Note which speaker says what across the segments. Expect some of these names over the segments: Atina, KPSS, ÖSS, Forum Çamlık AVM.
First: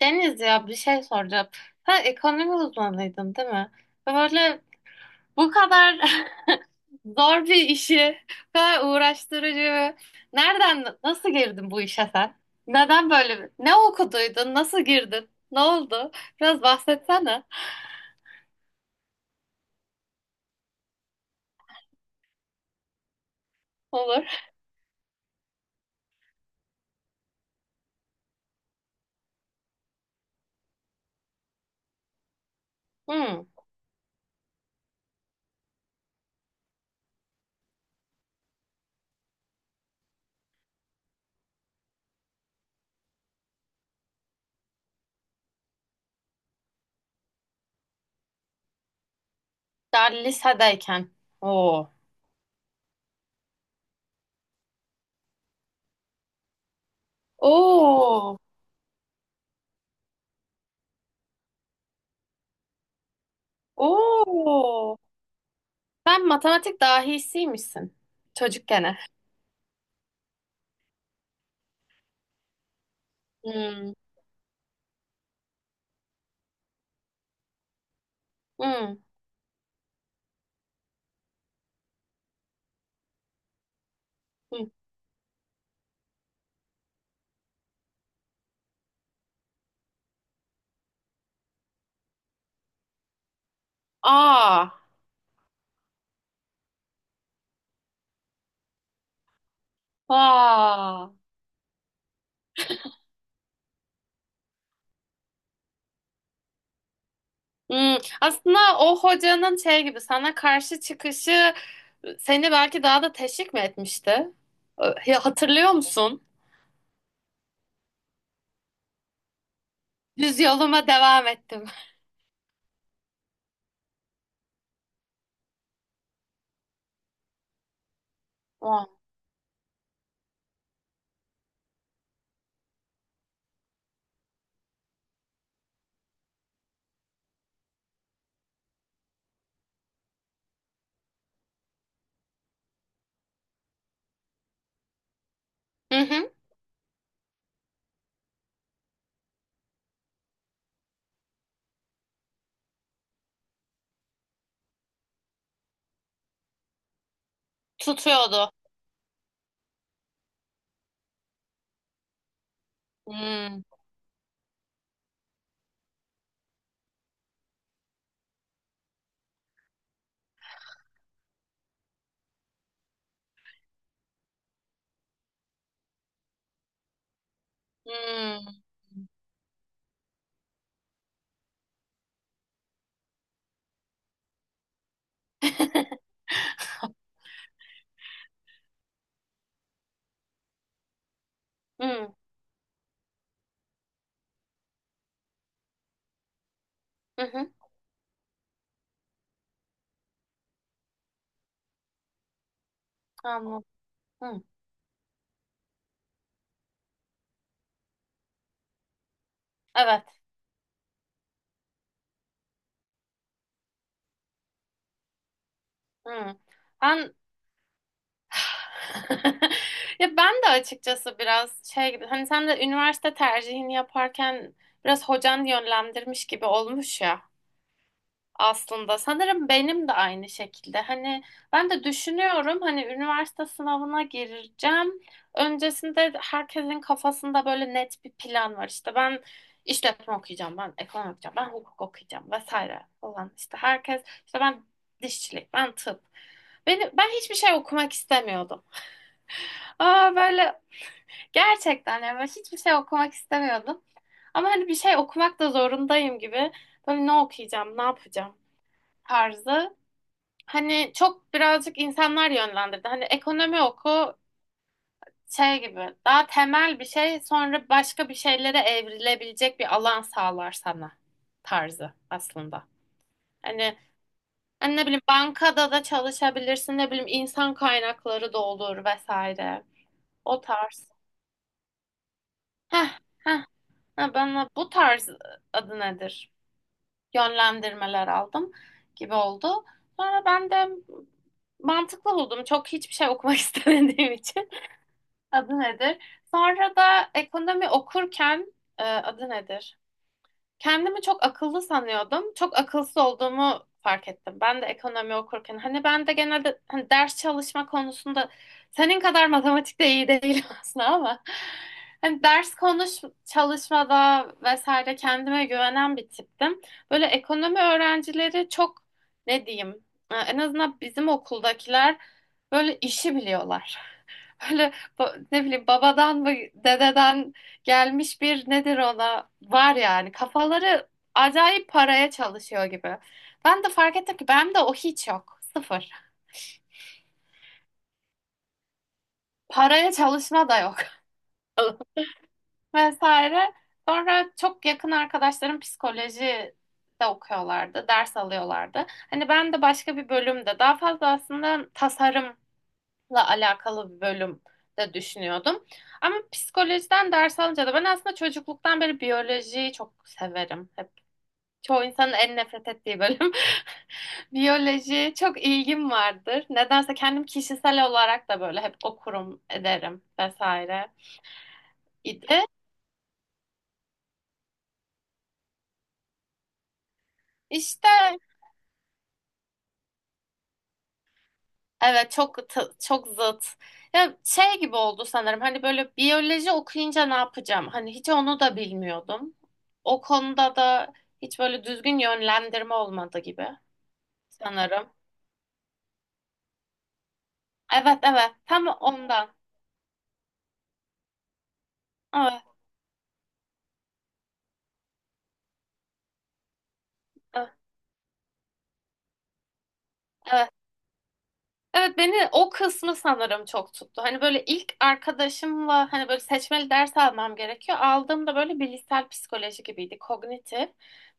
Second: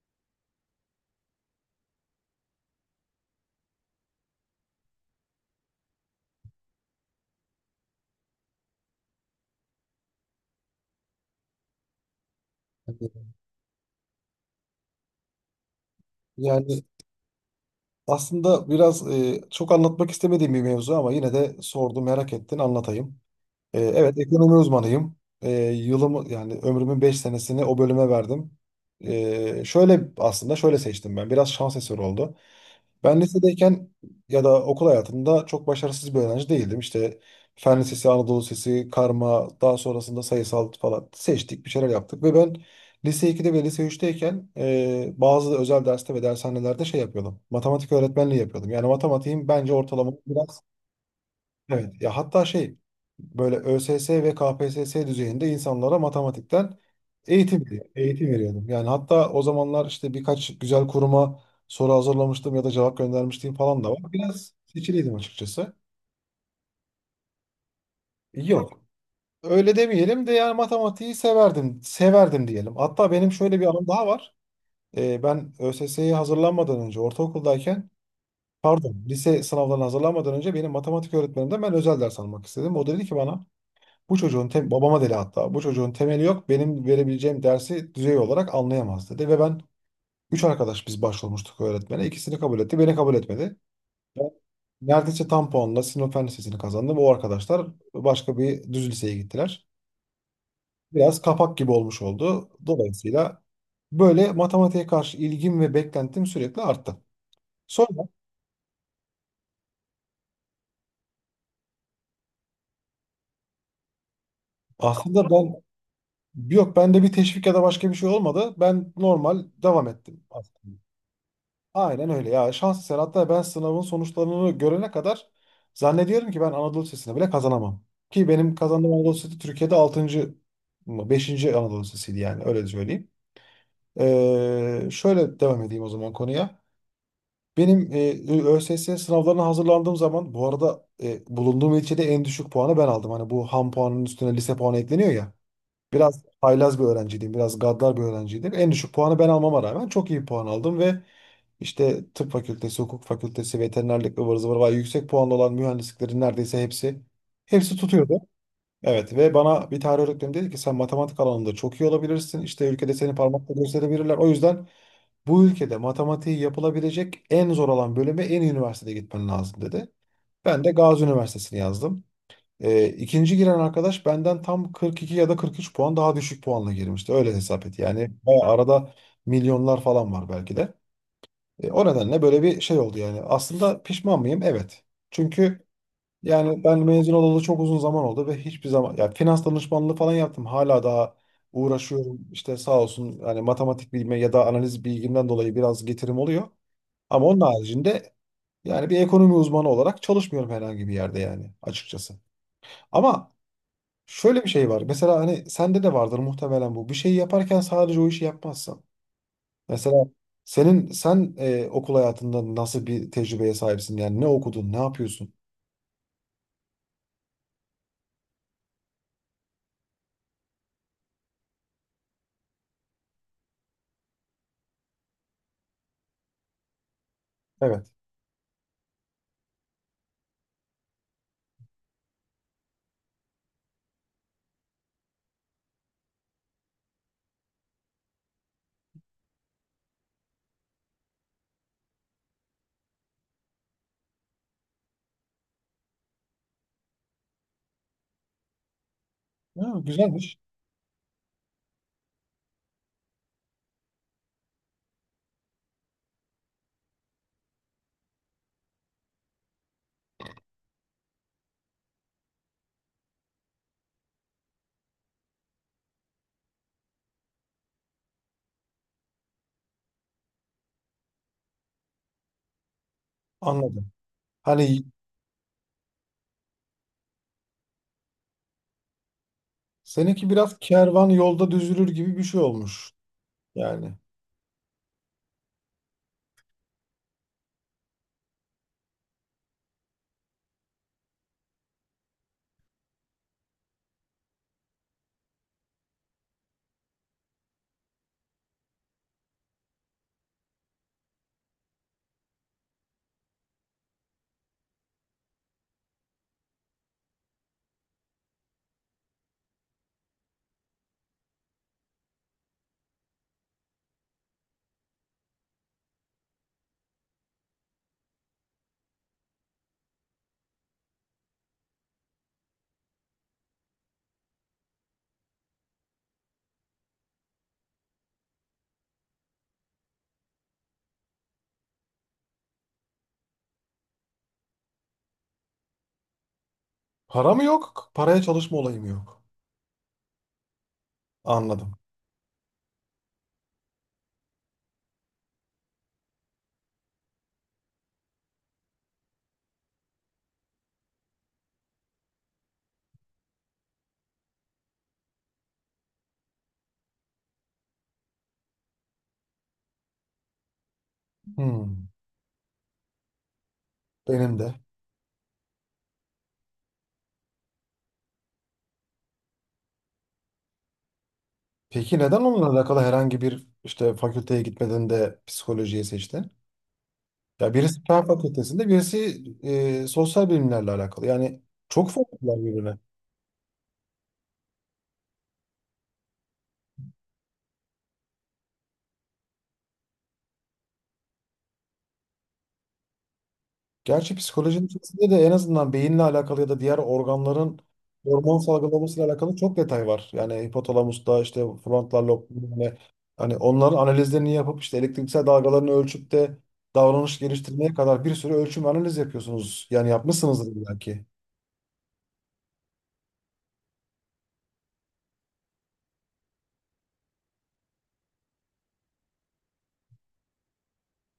Speaker 1: Deniz, ya bir şey soracağım. Sen ekonomi uzmanıydın, değil mi? Ve böyle bu kadar zor bir işi, bu kadar uğraştırıcı. Nereden, nasıl girdin bu işe sen? Neden böyle? Ne okuduydun? Nasıl girdin? Ne oldu? Biraz
Speaker 2: Yani,
Speaker 1: bahsetsene.
Speaker 2: aslında biraz çok anlatmak istemediğim bir mevzu ama yine de sordu merak ettin, anlatayım. Evet,
Speaker 1: Olur.
Speaker 2: ekonomi uzmanıyım. Yılımı yani ömrümün 5 senesini o bölüme verdim. E, şöyle aslında şöyle seçtim ben. Biraz şans eseri oldu. Ben
Speaker 1: Hmm,
Speaker 2: lisedeyken ya da okul hayatımda çok başarısız bir öğrenci değildim. İşte Fen Lisesi, Anadolu Lisesi, karma, daha sonrasında sayısal falan seçtik, bir şeyler yaptık. Ve ben lise 2'de ve lise üçteyken bazı özel derste ve dershanelerde yapıyordum. Matematik öğretmenliği yapıyordum. Yani matematiğim bence
Speaker 1: daha
Speaker 2: ortalama biraz.
Speaker 1: lisedeyken. Oo.
Speaker 2: Evet ya, hatta böyle ÖSS ve KPSS düzeyinde insanlara matematikten eğitim
Speaker 1: Oo.
Speaker 2: veriyordum. Yani hatta o zamanlar işte birkaç güzel kuruma soru hazırlamıştım ya da cevap göndermiştim falan da var. Biraz
Speaker 1: Oo.
Speaker 2: seçiliydim açıkçası.
Speaker 1: Sen matematik dahisiymişsin.
Speaker 2: Yok.
Speaker 1: Çocukken.
Speaker 2: Öyle demeyelim de yani severdim diyelim. Hatta benim şöyle bir anım
Speaker 1: Hmm.
Speaker 2: daha var. Ben ÖSS'ye hazırlanmadan önce ortaokuldayken, pardon,
Speaker 1: Hmm.
Speaker 2: lise sınavlarına hazırlanmadan önce benim matematik öğretmenimden ben özel ders almak istedim. O dedi ki bana, Bu çocuğun
Speaker 1: Hmm.
Speaker 2: tem babama dedi hatta, bu çocuğun temeli yok, benim verebileceğim dersi düzey olarak anlayamaz dedi. Ve ben üç arkadaş biz başvurmuştuk öğretmene. İkisini kabul etti, beni kabul etmedi. Ben
Speaker 1: Aa.
Speaker 2: neredeyse tam puanla Sinop Fen Lisesi'ni kazandım, o arkadaşlar başka bir düz liseye gittiler.
Speaker 1: Aa.
Speaker 2: Biraz kapak gibi olmuş oldu, dolayısıyla böyle matematiğe karşı ilgim ve beklentim sürekli arttı.
Speaker 1: Hmm.
Speaker 2: Sonra
Speaker 1: Aslında o hocanın şey gibi sana karşı çıkışı seni belki daha da teşvik mi etmişti?
Speaker 2: aslında ben
Speaker 1: Hatırlıyor musun?
Speaker 2: yok, bende bir teşvik ya da başka bir şey olmadı, ben normal devam ettim
Speaker 1: Düz
Speaker 2: aslında.
Speaker 1: yoluma devam ettim.
Speaker 2: Aynen öyle ya. Şans eseri, hatta ben sınavın sonuçlarını görene kadar zannediyorum ki ben Anadolu Lisesi'ne bile kazanamam. Ki benim
Speaker 1: Aa.
Speaker 2: kazandığım Anadolu Lisesi Türkiye'de 6. mı, 5. Anadolu Lisesi'ydi, yani öyle söyleyeyim. Şöyle devam edeyim o zaman konuya. Benim ÖSS sınavlarına hazırlandığım zaman, bu arada, bulunduğum ilçede en düşük puanı ben aldım. Hani bu ham puanının üstüne lise puanı ekleniyor ya.
Speaker 1: Hı
Speaker 2: Biraz
Speaker 1: hı.
Speaker 2: haylaz bir öğrenciydim. Biraz gaddar bir öğrenciydim. En düşük puanı ben almama rağmen çok iyi puan aldım ve işte tıp fakültesi, hukuk fakültesi, veterinerlik, ıvır zıvır var. Yüksek puanlı olan mühendisliklerin neredeyse hepsi tutuyordu.
Speaker 1: Tutuyordu.
Speaker 2: Evet, ve bana bir tarih öğretmenim dedi ki sen matematik alanında çok iyi olabilirsin. İşte ülkede seni parmakla
Speaker 1: Hmm.
Speaker 2: gösterebilirler. O yüzden bu ülkede matematiği yapılabilecek en zor olan bölüme en iyi üniversitede gitmen lazım dedi. Ben de Gazi Üniversitesi'ni yazdım. İkinci giren arkadaş benden tam 42 ya da 43 puan daha düşük puanla girmişti. Öyle hesap et. Yani bayağı
Speaker 1: Hmm.
Speaker 2: arada milyonlar falan var belki de. O nedenle böyle bir şey oldu yani. Aslında pişman mıyım? Evet. Çünkü yani ben mezun olalı çok uzun zaman oldu ve hiçbir zaman, ya, finans danışmanlığı falan yaptım. Hala daha
Speaker 1: Hmm.
Speaker 2: uğraşıyorum. İşte sağ olsun, yani matematik bilme ya da analiz bilgimden dolayı biraz getirim oluyor. Ama
Speaker 1: Hı
Speaker 2: onun
Speaker 1: hı.
Speaker 2: haricinde yani bir ekonomi uzmanı olarak çalışmıyorum herhangi bir yerde, yani açıkçası. Ama
Speaker 1: Anladım. Hmm.
Speaker 2: şöyle bir şey var. Mesela hani sende de vardır muhtemelen bu. Bir şey yaparken sadece o işi yapmazsın. Mesela
Speaker 1: Evet.
Speaker 2: sen okul hayatında nasıl bir tecrübeye sahipsin? Yani ne okudun, ne yapıyorsun?
Speaker 1: Hmm. Ben ya ben de açıkçası biraz şey gibi hani sen de üniversite tercihini yaparken biraz hocan yönlendirmiş gibi olmuş ya.
Speaker 2: Evet.
Speaker 1: Aslında sanırım benim de aynı şekilde. Hani ben de düşünüyorum, hani üniversite sınavına gireceğim. Öncesinde herkesin kafasında böyle net bir plan var. İşte ben işletme okuyacağım, ben ekonomi okuyacağım, ben hukuk okuyacağım vesaire falan. İşte herkes, işte ben dişçilik, ben tıp. Beni, ben hiçbir şey okumak istemiyordum.
Speaker 2: Ha,
Speaker 1: Aa,
Speaker 2: güzelmiş.
Speaker 1: böyle gerçekten, yani ben hiçbir şey okumak istemiyordum. Ama hani bir şey okumak da zorundayım gibi. Böyle ne okuyacağım, ne yapacağım tarzı. Hani çok birazcık insanlar yönlendirdi. Hani ekonomi oku, şey gibi daha temel bir şey sonra başka bir şeylere evrilebilecek bir alan sağlar sana tarzı aslında. Hani,
Speaker 2: Anladım.
Speaker 1: hani
Speaker 2: Hani
Speaker 1: ne bileyim bankada da çalışabilirsin, ne bileyim insan kaynakları da olur vesaire.
Speaker 2: seninki
Speaker 1: O
Speaker 2: biraz
Speaker 1: tarz.
Speaker 2: kervan yolda düzülür gibi bir şey
Speaker 1: Heh,
Speaker 2: olmuş.
Speaker 1: heh,
Speaker 2: Yani
Speaker 1: ha, bana bu tarz, adı nedir, yönlendirmeler aldım gibi oldu. Sonra ben de mantıklı buldum. Çok hiçbir şey okumak istemediğim için. Adı nedir? Sonra da ekonomi okurken adı nedir, kendimi çok akıllı sanıyordum. Çok akılsız olduğumu fark ettim. Ben de ekonomi okurken. Hani ben de genelde, hani ders çalışma konusunda senin kadar matematikte iyi değilim aslında, ama hani ders konuş çalışmada vesaire kendime güvenen bir tiptim. Böyle ekonomi öğrencileri çok, ne diyeyim, en azından bizim okuldakiler böyle işi biliyorlar. Böyle ne bileyim babadan mı, dededen gelmiş bir nedir ona var, yani kafaları acayip paraya çalışıyor gibi. Ben de fark ettim ki benim de o hiç yok. Sıfır.
Speaker 2: para mı yok? Paraya çalışma olayı mı yok?
Speaker 1: Paraya çalışma da yok.
Speaker 2: Anladım.
Speaker 1: Vesaire. Sonra çok yakın arkadaşlarım psikoloji de okuyorlardı, ders alıyorlardı. Hani ben de başka bir bölümde, daha fazla aslında tasarım alakalı bir bölüm de düşünüyordum. Ama psikolojiden ders alınca da, ben aslında çocukluktan beri biyolojiyi çok severim. Hep çoğu
Speaker 2: Hmm,
Speaker 1: insanın en nefret ettiği bölüm.
Speaker 2: benim de.
Speaker 1: Biyoloji çok ilgim vardır. Nedense kendim kişisel olarak da böyle hep okurum, ederim vesaire
Speaker 2: Peki neden
Speaker 1: idi.
Speaker 2: onunla alakalı herhangi bir işte fakülteye gitmeden de psikolojiyi seçtin? Ya birisi
Speaker 1: İşte
Speaker 2: Fen Fakültesinde, birisi sosyal bilimlerle alakalı. Yani çok
Speaker 1: evet
Speaker 2: farklılar
Speaker 1: çok
Speaker 2: birbirine.
Speaker 1: çok zıt. Ya şey gibi oldu sanırım. Hani böyle biyoloji okuyunca ne yapacağım? Hani hiç onu da bilmiyordum. O konuda da hiç böyle düzgün yönlendirme olmadı gibi
Speaker 2: Gerçi psikolojinin
Speaker 1: sanırım.
Speaker 2: içerisinde de en azından beyinle alakalı ya da diğer organların
Speaker 1: Evet, evet
Speaker 2: hormon
Speaker 1: tam
Speaker 2: salgılamasıyla
Speaker 1: ondan.
Speaker 2: alakalı çok detay var. Yani hipotalamusta işte frontal lob,
Speaker 1: Evet
Speaker 2: yani hani onların analizlerini yapıp işte elektriksel dalgalarını ölçüp de davranış
Speaker 1: evet.
Speaker 2: geliştirmeye kadar bir sürü ölçüm analiz yapıyorsunuz. Yani
Speaker 1: Evet
Speaker 2: yapmışsınızdır belki.
Speaker 1: Evet, beni o kısmı sanırım çok tuttu. Hani böyle ilk arkadaşımla, hani böyle seçmeli ders almam gerekiyor. Aldığımda böyle bilişsel psikoloji gibiydi, kognitif.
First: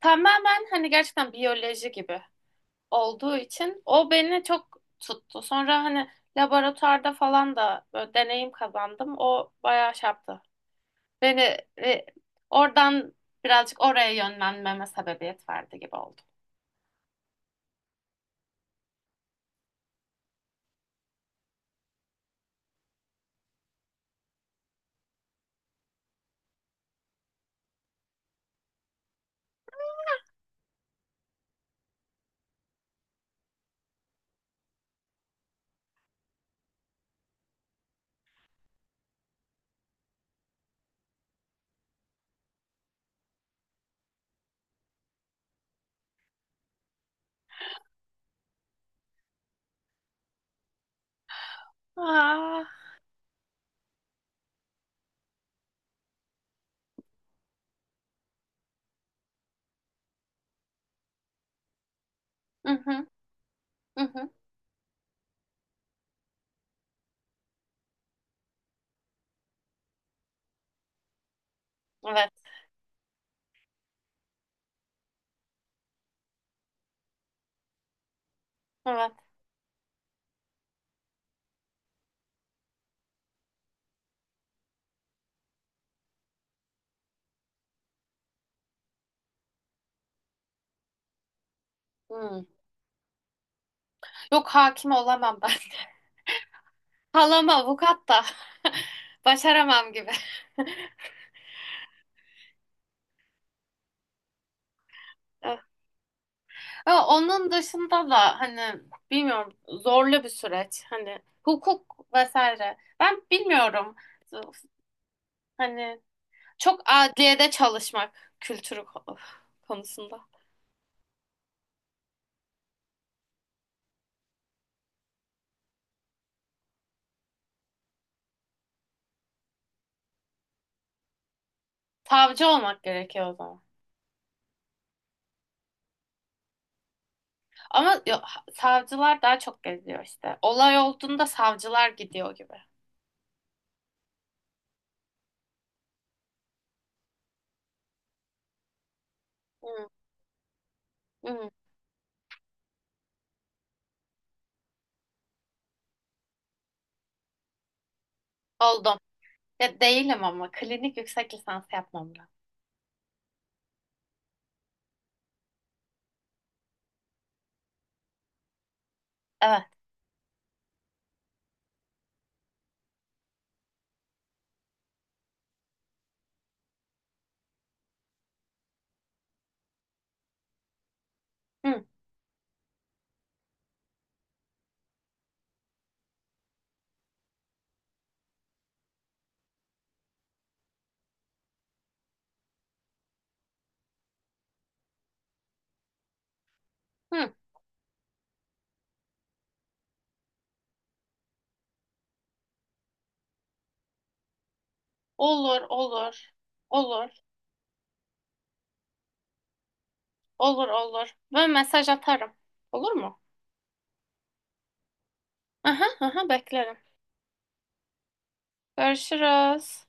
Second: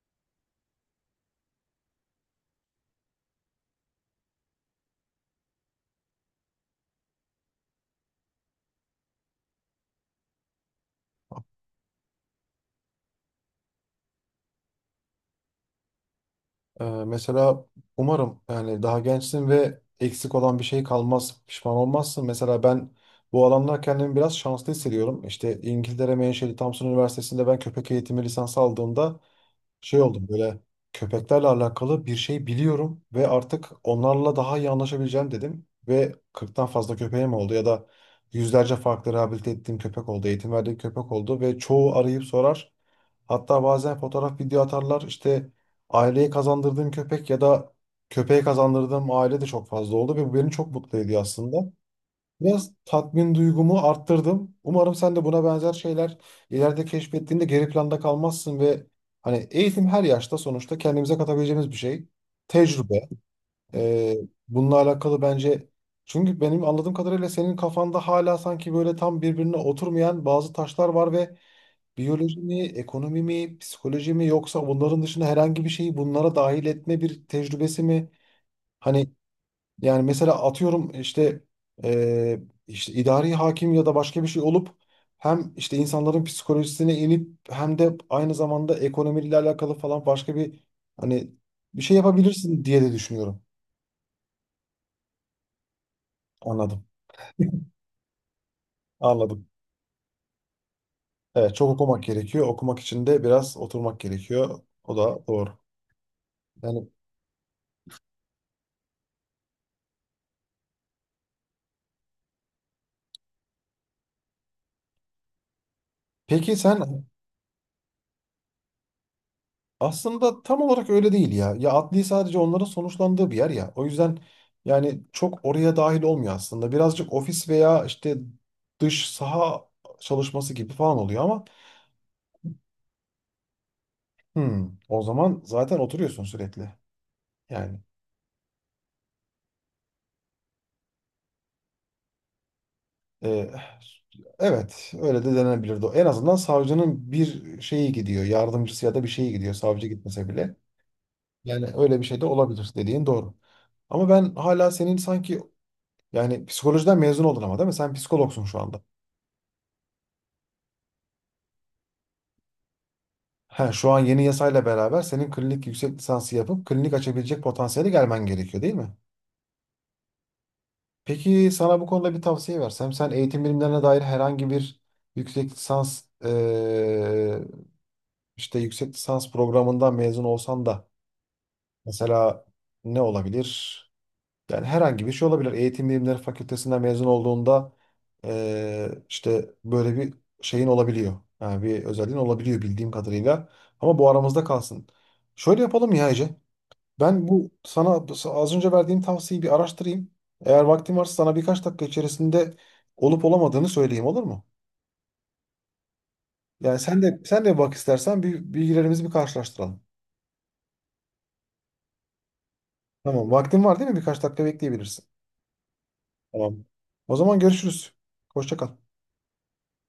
Speaker 1: Tamamen hani gerçekten biyoloji gibi olduğu için o beni çok tuttu. Sonra hani laboratuvarda falan da böyle deneyim kazandım. O bayağı şey yaptı. Beni e, oradan birazcık oraya yönlenmeme sebebiyet verdi gibi oldu.
Speaker 2: Mesela umarım yani daha gençsin ve eksik olan bir şey kalmaz, pişman olmazsın. Mesela ben bu alanda kendimi biraz şanslı hissediyorum. İşte İngiltere menşeli Thompson Üniversitesi'nde ben köpek eğitimi lisansı aldığımda şey oldum, böyle köpeklerle alakalı bir şey biliyorum ve artık onlarla daha iyi anlaşabileceğim dedim. Ve 40'tan fazla köpeğim oldu ya da yüzlerce farklı rehabilite ettiğim köpek oldu, eğitim verdiğim köpek oldu ve çoğu arayıp sorar. Hatta bazen fotoğraf, video atarlar. İşte aileye kazandırdığım köpek ya da köpeğe kazandırdığım aile de çok fazla oldu ve bu beni çok mutlu ediyor aslında.
Speaker 1: Aa,
Speaker 2: Biraz tatmin duygumu arttırdım. Umarım sen de buna benzer şeyler ileride keşfettiğinde geri planda kalmazsın ve hani eğitim her yaşta sonuçta kendimize katabileceğimiz bir şey.
Speaker 1: hı hı,
Speaker 2: Tecrübe.
Speaker 1: hı
Speaker 2: Ee,
Speaker 1: hı.
Speaker 2: Bununla alakalı bence, çünkü benim anladığım kadarıyla senin kafanda hala sanki böyle tam birbirine oturmayan bazı taşlar var ve biyoloji
Speaker 1: Evet,
Speaker 2: mi, ekonomi mi, psikoloji mi, yoksa bunların dışında herhangi bir şeyi bunlara dahil etme bir tecrübesi mi? Hani
Speaker 1: evet.
Speaker 2: yani mesela atıyorum işte eee, işte idari hakim ya da başka bir şey olup hem işte insanların psikolojisine inip hem de aynı zamanda ekonomiyle alakalı falan başka bir, hani, bir şey
Speaker 1: Hmm.
Speaker 2: yapabilirsin diye de düşünüyorum.
Speaker 1: Yok, hakim olamam ben.
Speaker 2: Anladım.
Speaker 1: Halam avukat da.
Speaker 2: Anladım.
Speaker 1: Başaramam gibi.
Speaker 2: Evet, çok okumak gerekiyor. Okumak için de biraz oturmak gerekiyor. O da doğru. Yani
Speaker 1: Ama onun dışında da hani bilmiyorum, zorlu bir süreç. Hani hukuk vesaire. Ben bilmiyorum. Hani
Speaker 2: peki
Speaker 1: çok
Speaker 2: sen.
Speaker 1: adliyede çalışmak kültürü konusunda.
Speaker 2: Aslında tam olarak öyle değil ya. Ya adli sadece onların sonuçlandığı bir yer ya. O yüzden yani çok oraya dahil olmuyor aslında. Birazcık ofis veya işte dış saha çalışması gibi falan oluyor ama
Speaker 1: Savcı olmak gerekiyor o zaman.
Speaker 2: hmm, o zaman zaten oturuyorsun sürekli. Yani
Speaker 1: Ama savcılar daha çok geziyor işte. Olay olduğunda savcılar gidiyor gibi.
Speaker 2: e, evet, öyle de denebilirdi. En azından savcının bir şeyi gidiyor. Yardımcısı ya da bir şeyi gidiyor. Savcı
Speaker 1: Hı,
Speaker 2: gitmese bile.
Speaker 1: hı,
Speaker 2: Yani öyle bir şey de olabilir, dediğin doğru. Ama ben hala senin sanki, yani psikolojiden mezun oldun ama değil mi? Sen psikologsun şu anda.
Speaker 1: oldum. Ya değilim ama klinik yüksek lisans yapmam lazım.
Speaker 2: He, şu an yeni yasayla beraber senin klinik yüksek lisansı yapıp klinik açabilecek potansiyeli gelmen gerekiyor değil mi?
Speaker 1: Evet.
Speaker 2: Peki sana bu konuda bir tavsiye versem, sen eğitim bilimlerine dair herhangi bir yüksek lisans işte yüksek lisans programından mezun olsan da
Speaker 1: Hı,
Speaker 2: mesela ne olabilir? Yani herhangi bir şey olabilir. Eğitim Bilimleri Fakültesinden mezun olduğunda işte böyle bir şeyin olabiliyor. Yani bir özelliğin olabiliyor bildiğim kadarıyla. Ama bu aramızda kalsın. Şöyle yapalım ya Ece. Ben
Speaker 1: hı.
Speaker 2: bu sana az önce verdiğim tavsiyeyi bir araştırayım. Eğer vaktin varsa sana birkaç dakika içerisinde olup olamadığını söyleyeyim, olur mu?
Speaker 1: Olur, olur,
Speaker 2: Yani sen
Speaker 1: olur.
Speaker 2: de sen de bak istersen bir bilgilerimizi bir karşılaştıralım.
Speaker 1: Olur olur. Ben mesaj atarım. Olur mu?
Speaker 2: Tamam, vaktin var değil mi? Birkaç dakika bekleyebilirsin.
Speaker 1: Aha aha
Speaker 2: Tamam.
Speaker 1: beklerim.
Speaker 2: O zaman görüşürüz. Hoşça kal.
Speaker 1: Görüşürüz.